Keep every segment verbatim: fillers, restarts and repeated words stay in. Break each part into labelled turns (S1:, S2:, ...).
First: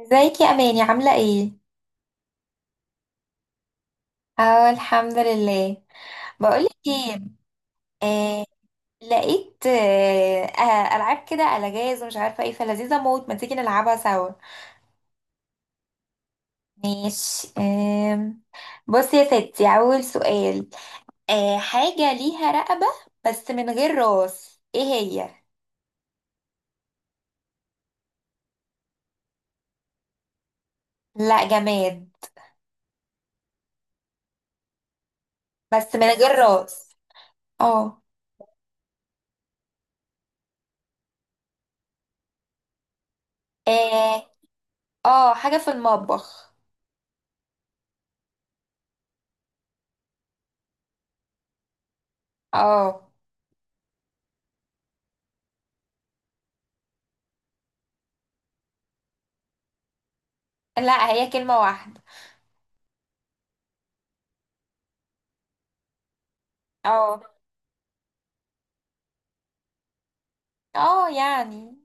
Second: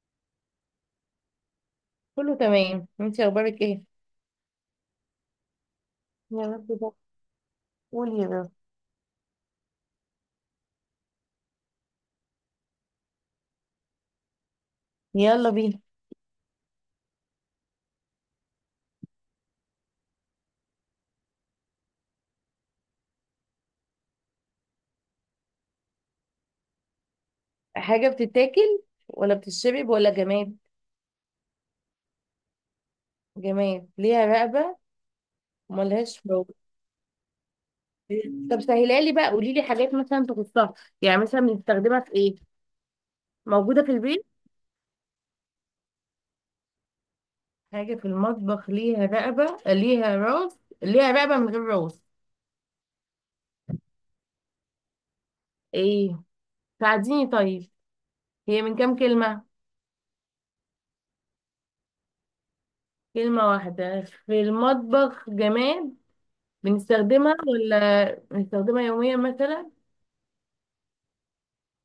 S1: ازيك يا اماني، عامله ايه؟
S2: كله تمام، انت اخبارك ايه؟
S1: اه، الحمد لله.
S2: يا رب
S1: بقولك
S2: ده.
S1: ايه؟
S2: قول يا
S1: آه.
S2: رب.
S1: لقيت آه آه، العاب كده على جاز ومش عارفه ايه، فلذيذه موت، ما تيجي نلعبها سوا؟
S2: يلا بينا.
S1: ماشي، آه. بصي يا ستي، اول سؤال. آه حاجه ليها رقبه، بس من غير راس، ايه هي؟
S2: حاجه بتتاكل ولا بتشرب ولا جماد؟
S1: لا، جماد.
S2: جماد ليها رقبه
S1: بس من
S2: وملهاش
S1: غير
S2: فوق.
S1: راس. اه،
S2: طب سهلها لي بقى، قولي لي حاجات مثلا تخصها. يعني مثلا بنستخدمها في ايه؟ موجوده في البيت؟
S1: اه. آه، حاجه في المطبخ.
S2: حاجه في المطبخ ليها رقبه، ليها راس، ليها رقبه من غير راس؟
S1: اه،
S2: ايه، ساعديني طيب. هي من كام كلمه؟
S1: لا هي كلمه واحده.
S2: كلمه واحده؟ في المطبخ جماد.
S1: اه،
S2: بنستخدمها ولا بنستخدمها يوميا مثلا؟
S1: اه، يعني.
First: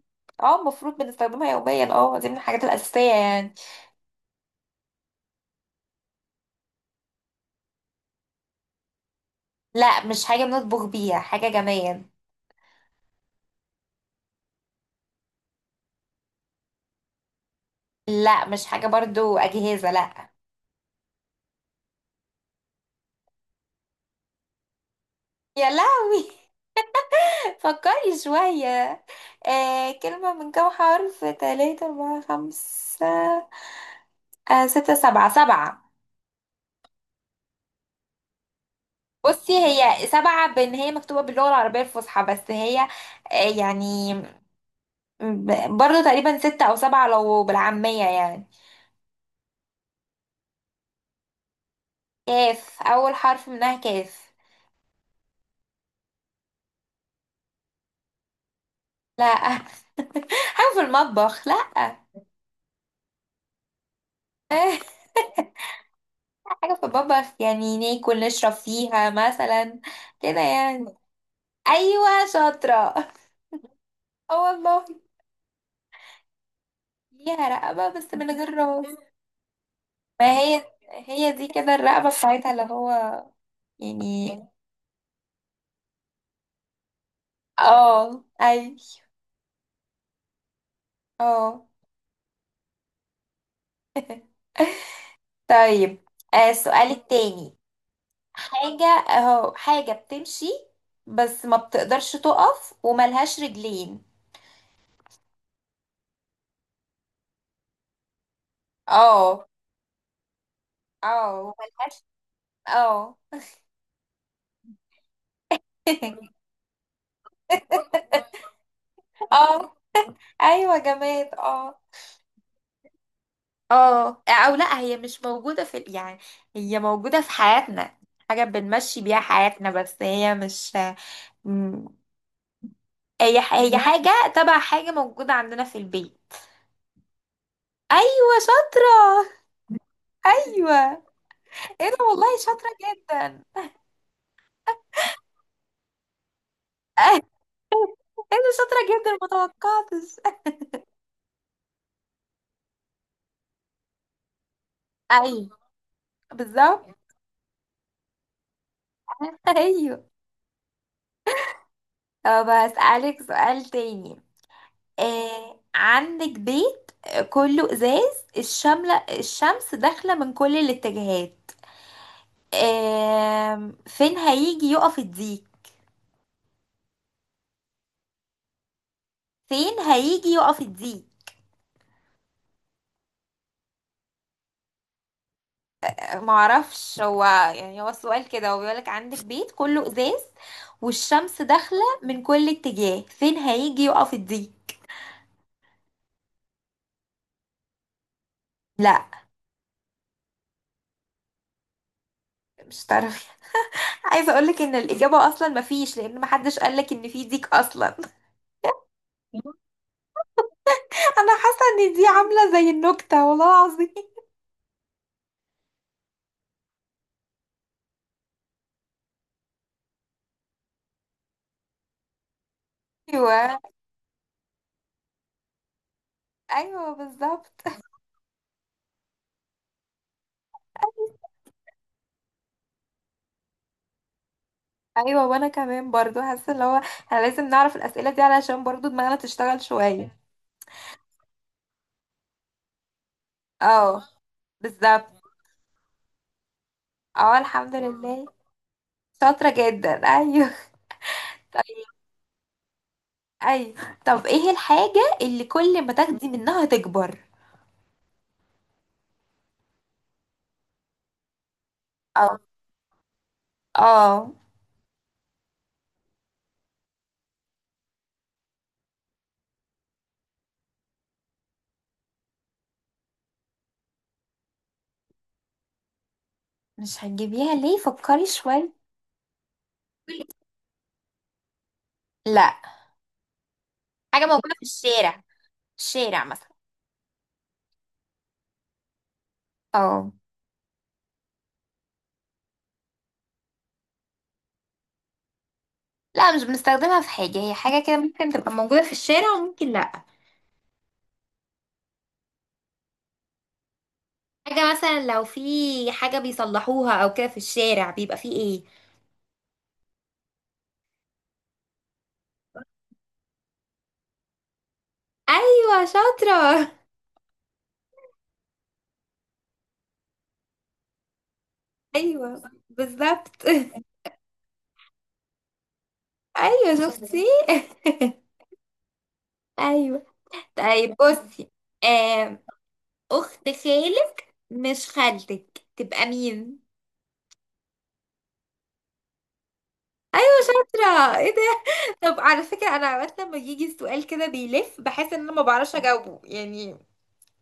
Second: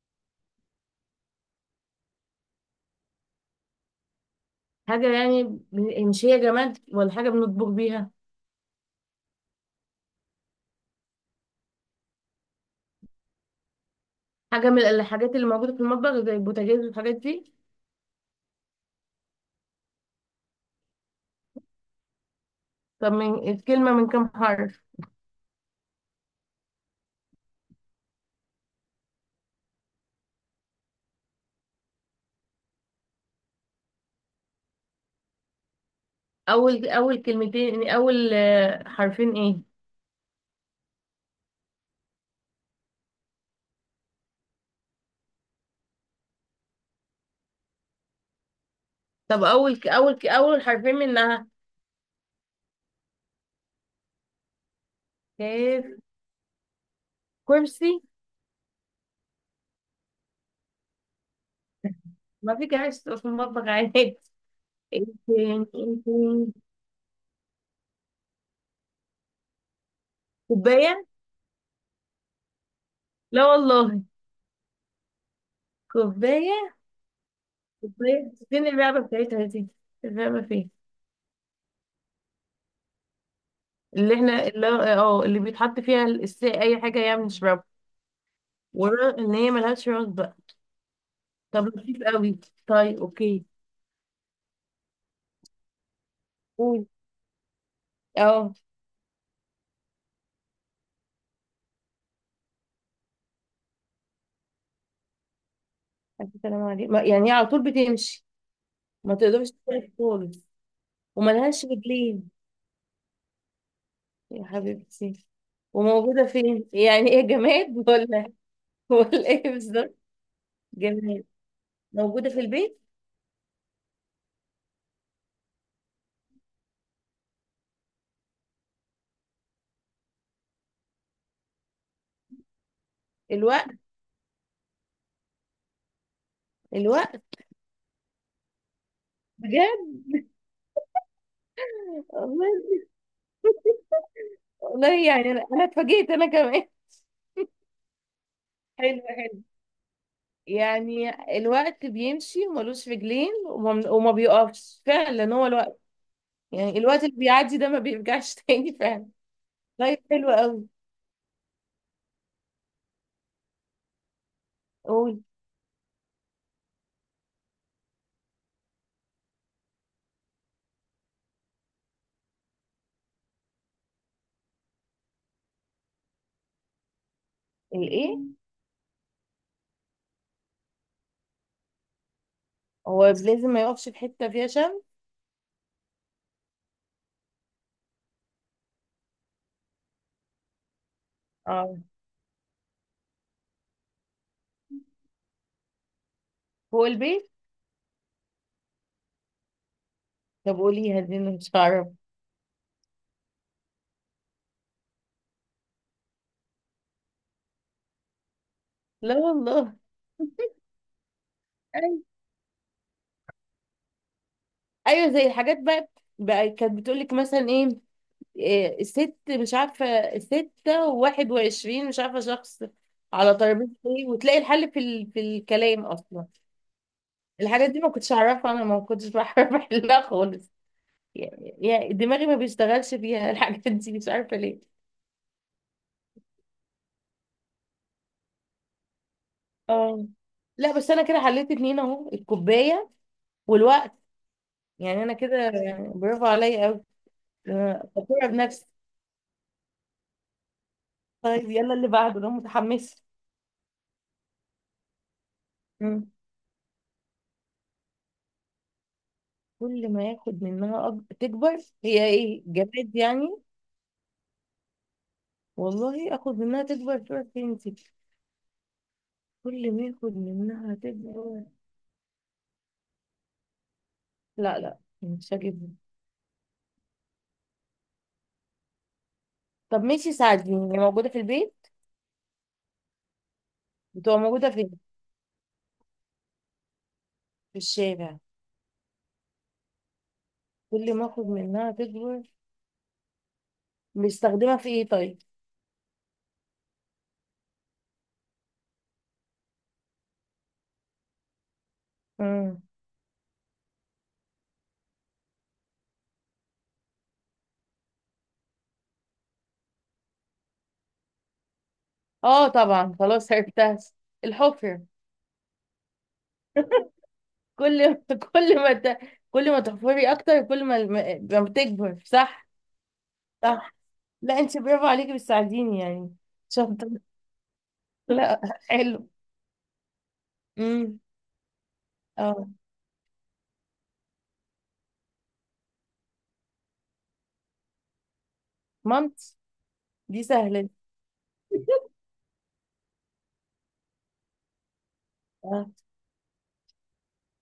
S1: اه، المفروض بنستخدمها يوميا، اه دي من الحاجات الأساسية يعني.
S2: حاجة يعني، من- مش هي جماد ولا حاجة بنطبخ بيها؟
S1: لا، مش حاجة بنطبخ بيها، حاجة جمال.
S2: حاجة من الحاجات اللي موجودة في المطبخ زي البوتاجاز والحاجات دي؟
S1: لا، مش حاجة برضو أجهزة، لا.
S2: طب من الكلمة من كام حرف؟
S1: يا لهوي! فكري شوية. آه كلمة من كام حرف؟ تلاتة، أربعة، خمسة. آه ستة، سبعة، سبعة.
S2: أول أول كلمتين يعني، أول آه، حرفين
S1: بصي،
S2: إيه؟
S1: هي سبعة بإن هي مكتوبة باللغة العربية الفصحى، بس هي. آه يعني، ب- برضو تقريبا ستة أو سبعة لو بالعامية يعني.
S2: طب أول ك- أول ك- أول حرفين منها؟
S1: كاف، أول حرف منها كاف.
S2: كيف؟ كرسي؟
S1: لا. حاجة في المطبخ، لا.
S2: ما في كراسي في المطبخ عادي. إيه تاني؟ إيه تاني؟
S1: حاجة في المطبخ، يعني ناكل نشرب فيها مثلا، كده يعني.
S2: كوباية؟
S1: أيوة، شاطرة.
S2: لا والله.
S1: اه والله.
S2: كوباية؟
S1: ليها رقبة، بس من
S2: كوباية
S1: غير
S2: فين
S1: راس.
S2: اللعبة بتاعتها دي؟
S1: ما
S2: اللعبة
S1: هي،
S2: فين؟
S1: هي دي كده الرقبة بتاعتها، اللي هو،
S2: اللي
S1: يعني.
S2: احنا اللي اه، اللي بيتحط فيها الس- اي حاجه يعني نشربها؟
S1: اه، أيوة.
S2: ورا ان هي ملهاش راس بقى.
S1: اه.
S2: طب لطيف قوي. طيب اوكي.
S1: طيب. آه،
S2: قول.
S1: السؤال التاني.
S2: اه.
S1: حاجة اهو، حاجة بتمشي، بس ما بتقدرش تقف وملهاش رجلين.
S2: الف سلام عليك. ما- يعني هي على طول بتمشي؟ ما
S1: اه.
S2: تقدرش تقف خالص؟
S1: اه،
S2: وملهاش
S1: وملهاش.
S2: رجلين؟
S1: اه.
S2: يا حبيبتي. وموجودة فين؟ يعني ايه، جماد ولا ولا ايه
S1: اه.
S2: بالظبط؟
S1: ايوه،
S2: جماد؟
S1: جماد، اه.
S2: موجودة في البيت؟
S1: اه، او لا، هي مش موجودة في ال-، يعني. هي موجودة في حياتنا، حاجة بنمشي بيها حياتنا، بس هي مش. م-. هي ح-
S2: الوقت.
S1: هي حاجة تبع حاجة موجودة عندنا في البيت.
S2: الوقت.
S1: ايوه، شاطرة.
S2: بجد؟
S1: ايوه. ايه ده، والله شاطرة
S2: والله.
S1: جدا.
S2: والله يعني انا أنا اتفاجئت انا كمان.
S1: ايه ده، شاطرة
S2: حلو
S1: جدا،
S2: حلو
S1: متوقعتش.
S2: يعني. الوقت بيمشي وملوش رجلين وما, وما بيقفش فعلا، هو
S1: ايوه،
S2: الوقت. يعني
S1: بالظبط.
S2: الوقت اللي بيعدي ده ما بيرجعش تاني فعلا.
S1: ايوه.
S2: طيب حلو قوي.
S1: طب هسألك سؤال تاني.
S2: قول.
S1: آه عندك بيت، آه، كله ازاز، الشملة الشمس داخلة من كل الاتجاهات. آه فين هيجي يقف الديك؟
S2: الايه؟
S1: فين هيجي يقف الديك؟
S2: هو لازم ما يقفش في حته فيها شمس؟
S1: آه، معرفش هو. يعني هو السؤال كده، هو بيقولك عندك بيت كله ازاز والشمس
S2: اه،
S1: داخلة من كل اتجاه، فين هيجي يقف الديك؟
S2: فوق البيت.
S1: لا.
S2: طب قوليها دي انا مش هعرف.
S1: مش تعرفي؟ عايزة اقولك ان الاجابة اصلا مفيش، لان محدش قالك ان في ديك اصلا.
S2: لا والله
S1: انا حاسة ان
S2: ايوه.
S1: دي عاملة زي النكتة، والله العظيم.
S2: أيوة، زي الحاجات بقى، بقى كانت بتقول لك مثلا ايه. إيه، ست مش عارفه، ستة وواحد وعشرين مش عارفه شخص على
S1: ايوه.
S2: ترابيزه ايه، وتلاقي الحل في ال... في الكلام اصلا.
S1: ايوه، بالظبط.
S2: الحاجات دي ما كنتش اعرفها، انا ما كنتش بعرف احلها خالص. يعني دماغي ما بيشتغلش فيها الحاجات دي، مش عارفة ليه.
S1: ايوه، وانا كمان برضو حاسه اللي هو احنا لازم نعرف الاسئله دي علشان برضو دماغنا تشتغل
S2: اه.
S1: شويه.
S2: لا بس انا كده حليت اتنين اهو، الكوباية والوقت.
S1: اه،
S2: يعني
S1: بالظبط.
S2: انا كده يعني برافو عليا قوي،
S1: اه، الحمد لله.
S2: فخورة بنفسي.
S1: شاطره جدا، ايوه.
S2: طيب يلا اللي بعده، انا متحمسة.
S1: ايوه. طب، ايه الحاجه اللي كل ما
S2: مم.
S1: تاخدي منها تكبر؟
S2: كل ما ياخد منها أك... تكبر. هي
S1: اه.
S2: ايه، جماد يعني؟
S1: اه،
S2: والله اخد منها تكبر تروح فين دي؟ كل ما ياخد منها تكبر. لا لا، مش هجيبها.
S1: مش هتجيبيها ليه؟ فكري شويه.
S2: طب ماشي ساعديني، هي موجودة في البيت؟
S1: لا،
S2: بتبقى
S1: حاجه
S2: موجودة
S1: موجوده في
S2: فين؟
S1: الشارع، في الشارع مثلا.
S2: في الشارع.
S1: اه.
S2: كل ما اخد منها تكبر، بيستخدمها في ايه طيب؟
S1: لا، مش بنستخدمها في حاجه، هي حاجه كده ممكن تبقى موجوده في الشارع وممكن لا.
S2: امم.
S1: حاجة مثلا لو في حاجة بيصلحوها او كده في الشارع، بيبقى فيه ايه؟
S2: اه طبعا، خلاص عرفتها. الحفر.
S1: ايوه، شاطرة.
S2: كل، كل ما ت... كل ما تحفري اكتر، كل ما الم- ما بتكبر،
S1: ايوه،
S2: صح؟
S1: بالظبط.
S2: صح. لا انت برافو عليكي، بتساعديني يعني.
S1: ايوه،
S2: شاطر.
S1: شفتي.
S2: لا. حلو.
S1: ايوه. طيب
S2: امم.
S1: بصي. آم،
S2: اه.
S1: اخت خالك، مش خالتك، تبقى مين؟
S2: مامتي. دي
S1: ايوه،
S2: سهله.
S1: شاطرة، ايه ده. طب على فكرة، انا اوقات لما يجي السؤال كده بيلف بحس ان انا ما
S2: اه.
S1: بعرفش اجاوبه يعني.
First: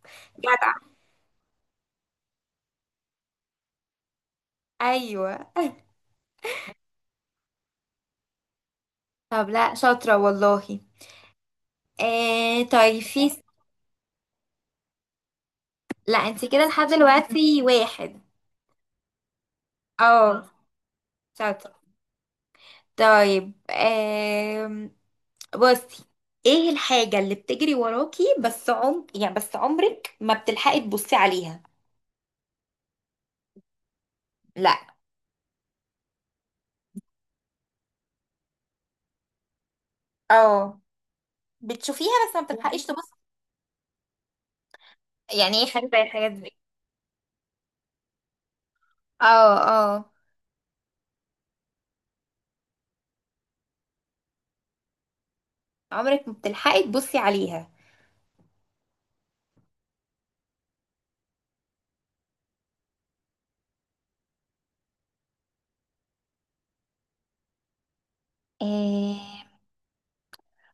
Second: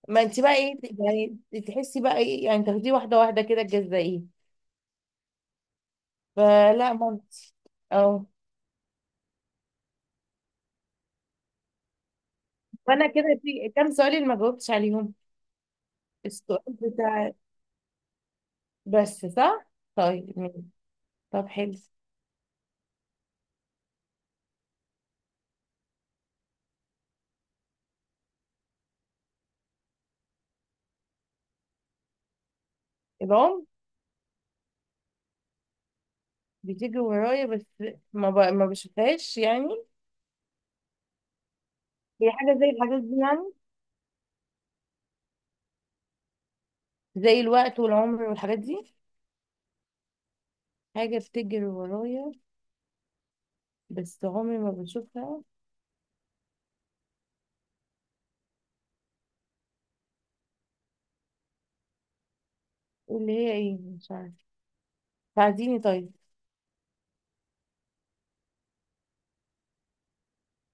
S2: ما انت بقى
S1: جدع.
S2: ايه يعني؟ تحسي بقى ايه يعني، تاخديه واحده واحده كده، تجزئيه.
S1: ايوه.
S2: فلا مامتي. اه.
S1: طب لا، شاطرة والله. آه طيب،
S2: وانا
S1: في.
S2: كده في كام سؤال اللي ما جاوبتش عليهم؟
S1: لا، انت
S2: السؤال
S1: كده لحد
S2: بتاع،
S1: دلوقتي واحد.
S2: بس صح. طيب
S1: اه.
S2: ماشي. طب
S1: شاطر.
S2: حلو.
S1: طيب، آم، بصي. ايه الحاجة اللي بتجري وراكي، بس عم يعني بس عمرك ما بتلحقي تبصي عليها؟
S2: العمر؟
S1: لا.
S2: بتيجي ورايا بس ما ب... ما بشوفهاش يعني.
S1: اه، بتشوفيها
S2: هي
S1: بس ما
S2: حاجة زي
S1: بتلحقيش
S2: الحاجات
S1: تبصي.
S2: دي يعني؟
S1: يعني ايه حاجة زي الحاجات دي؟
S2: زي الوقت والعمر والحاجات دي.
S1: اه، اه.
S2: حاجة بتجري ورايا بس عمري ما بشوفها.
S1: عمرك ما بتلحقي تبصي عليها.
S2: اللي هي ايه؟ مش عارفة، ساعديني طيب.
S1: إيه؟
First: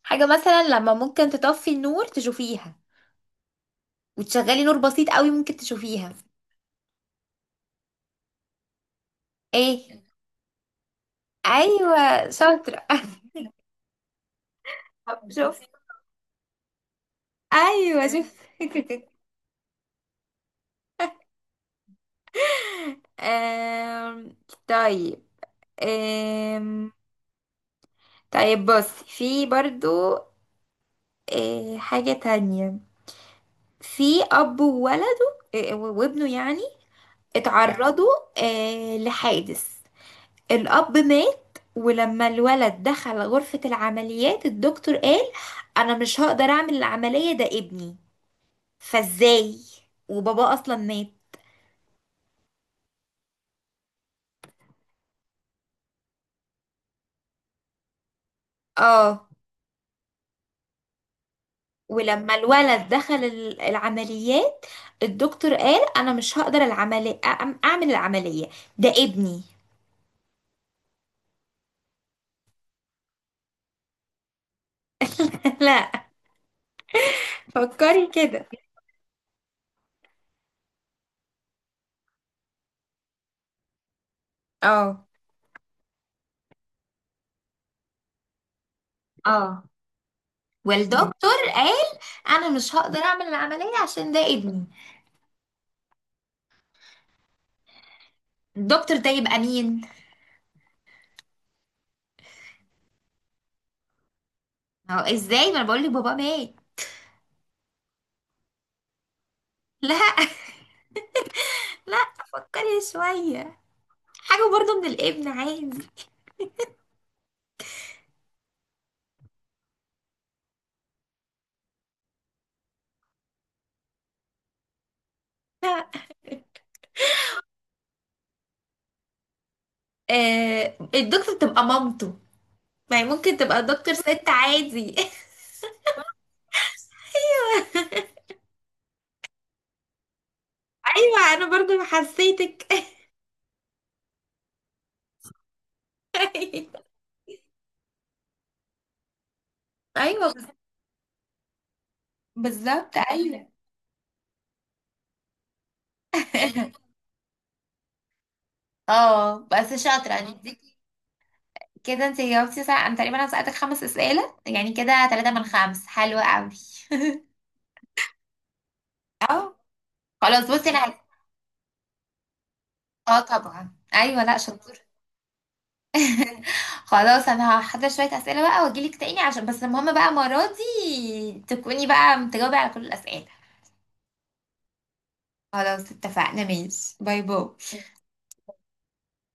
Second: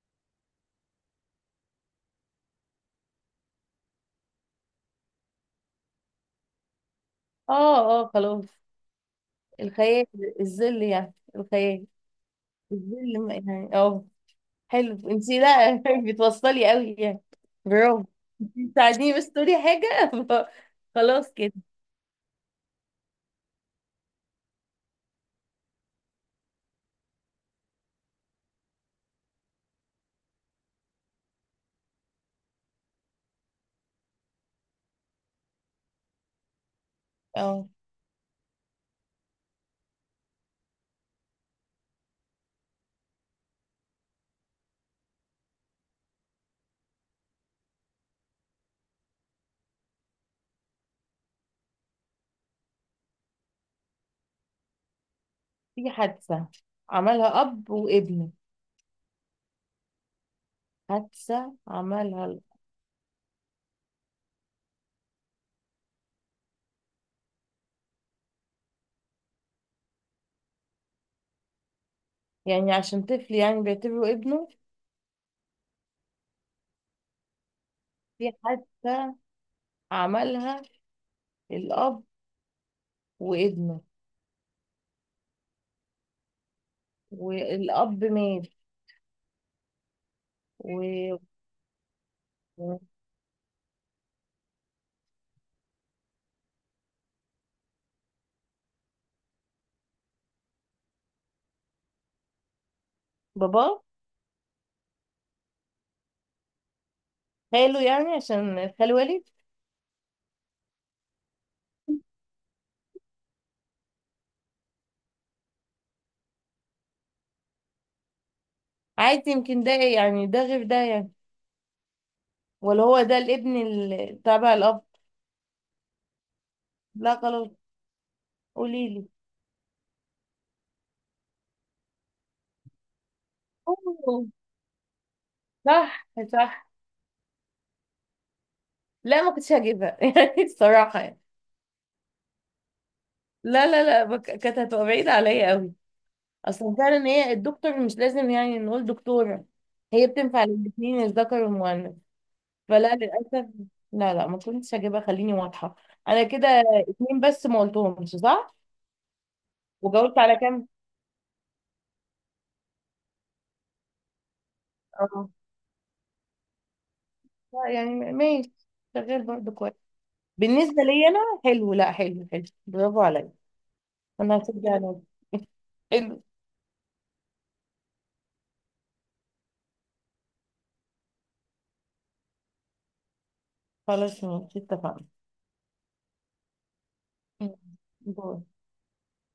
S1: حاجة مثلا لما ممكن تطفي النور تشوفيها، وتشغلي نور بسيط قوي ممكن تشوفيها.
S2: اه اه خلاص.
S1: ايه.
S2: الخيال. الظل يعني الخيال.
S1: ايوه، شاطرة.
S2: الظل ما- يعني اه. حلو
S1: طب
S2: انتي،
S1: شوف.
S2: لا بتوصلي قوي يعني. برافو.
S1: ايوه، شوف.
S2: انتي بتساعديني بس تقولي حاجة. خلاص كده.
S1: آم، طيب. آم، طيب، بص في برضو. آه، حاجة تانية. في أب وولده آه، وابنه، يعني.
S2: اه.
S1: اتعرضوا، آه، لحادث. الأب مات، ولما الولد دخل غرفة العمليات، الدكتور قال أنا مش هقدر أعمل العملية، ده ابني. فازاي؟ وبابا أصلا مات؟
S2: في حادثة عملها أب وابنه.
S1: اه.
S2: حادثة عملها
S1: ولما
S2: ال-
S1: الولد دخل ال- العمليات، الدكتور قال انا مش هقدر العملي أعم- اعمل العملية، ده ابني.
S2: يعني عشان طفل يعني بيعتبره ابنه؟
S1: لا، فكري
S2: في
S1: كده.
S2: حادثة عملها الأب وابنه،
S1: اه.
S2: والأب مات.
S1: اه. والدكتور قال انا مش هقدر اعمل العملية عشان ده ابني، الدكتور ده يبقى مين؟
S2: وباباه،
S1: هو ازاي، ما انا بقول لك بابا مات.
S2: خاله يعني عشان خال والد؟
S1: لا. لا، فكري شوية. حاجة برضو من الابن، عادي.
S2: عادي يمكن ده يعني، ده غير ده يعني؟ ولا هو ده الابن ال- تبع الأب؟ لا خلاص، قوليلي.
S1: آه الدكتور تبقى مامته، ما هي ممكن تبقى الدكتور
S2: أوه،
S1: ست عادي.
S2: صح صح. لا ما كنتش هجيبها يعني الصراحة يعني.
S1: ايوه، انا برضو حسيتك.
S2: لا لا لا، بك- كانت هتبقى بعيدة عليا قوي. اصلا فعلا هي الدكتور مش لازم يعني نقول دكتورة، هي
S1: ايوه، بس-
S2: بتنفع للاتنين، الذكر والمؤنث. فلا
S1: بالظبط،
S2: للاسف.
S1: ايوه.
S2: لا لا، ما كنتش هجيبها خليني واضحة. انا كده اتنين بس ما قلتهمش صح.
S1: اه، بس شاطره
S2: وجاوبت
S1: يعني،
S2: على كام؟
S1: اديكي. كده انت جاوبتي صح، انا تقريبا انا سالتك خمس اسئله، يعني كده
S2: اه.
S1: ثلاثة من خمس حلوه قوي.
S2: لا يعني ماشي، شغال برضه
S1: اه.
S2: كويس.
S1: خلاص بصي، انا
S2: بالنسبة
S1: هل-.
S2: لي انا حلو، لا حلو حلو برافو
S1: اه،
S2: عليا.
S1: طبعا، ايوه لا،
S2: انا هشجع
S1: شطور.
S2: نفسي. حلو.
S1: خلاص، انا هحضر شويه اسئله بقى واجيلك تاني، عشان بس المهم بقى المره دي تكوني بقى متجاوبه على كل الاسئله.
S2: خلاص ماشي اتفقنا.
S1: خلاص اتفقنا، ماشي، باي باي.
S2: دور.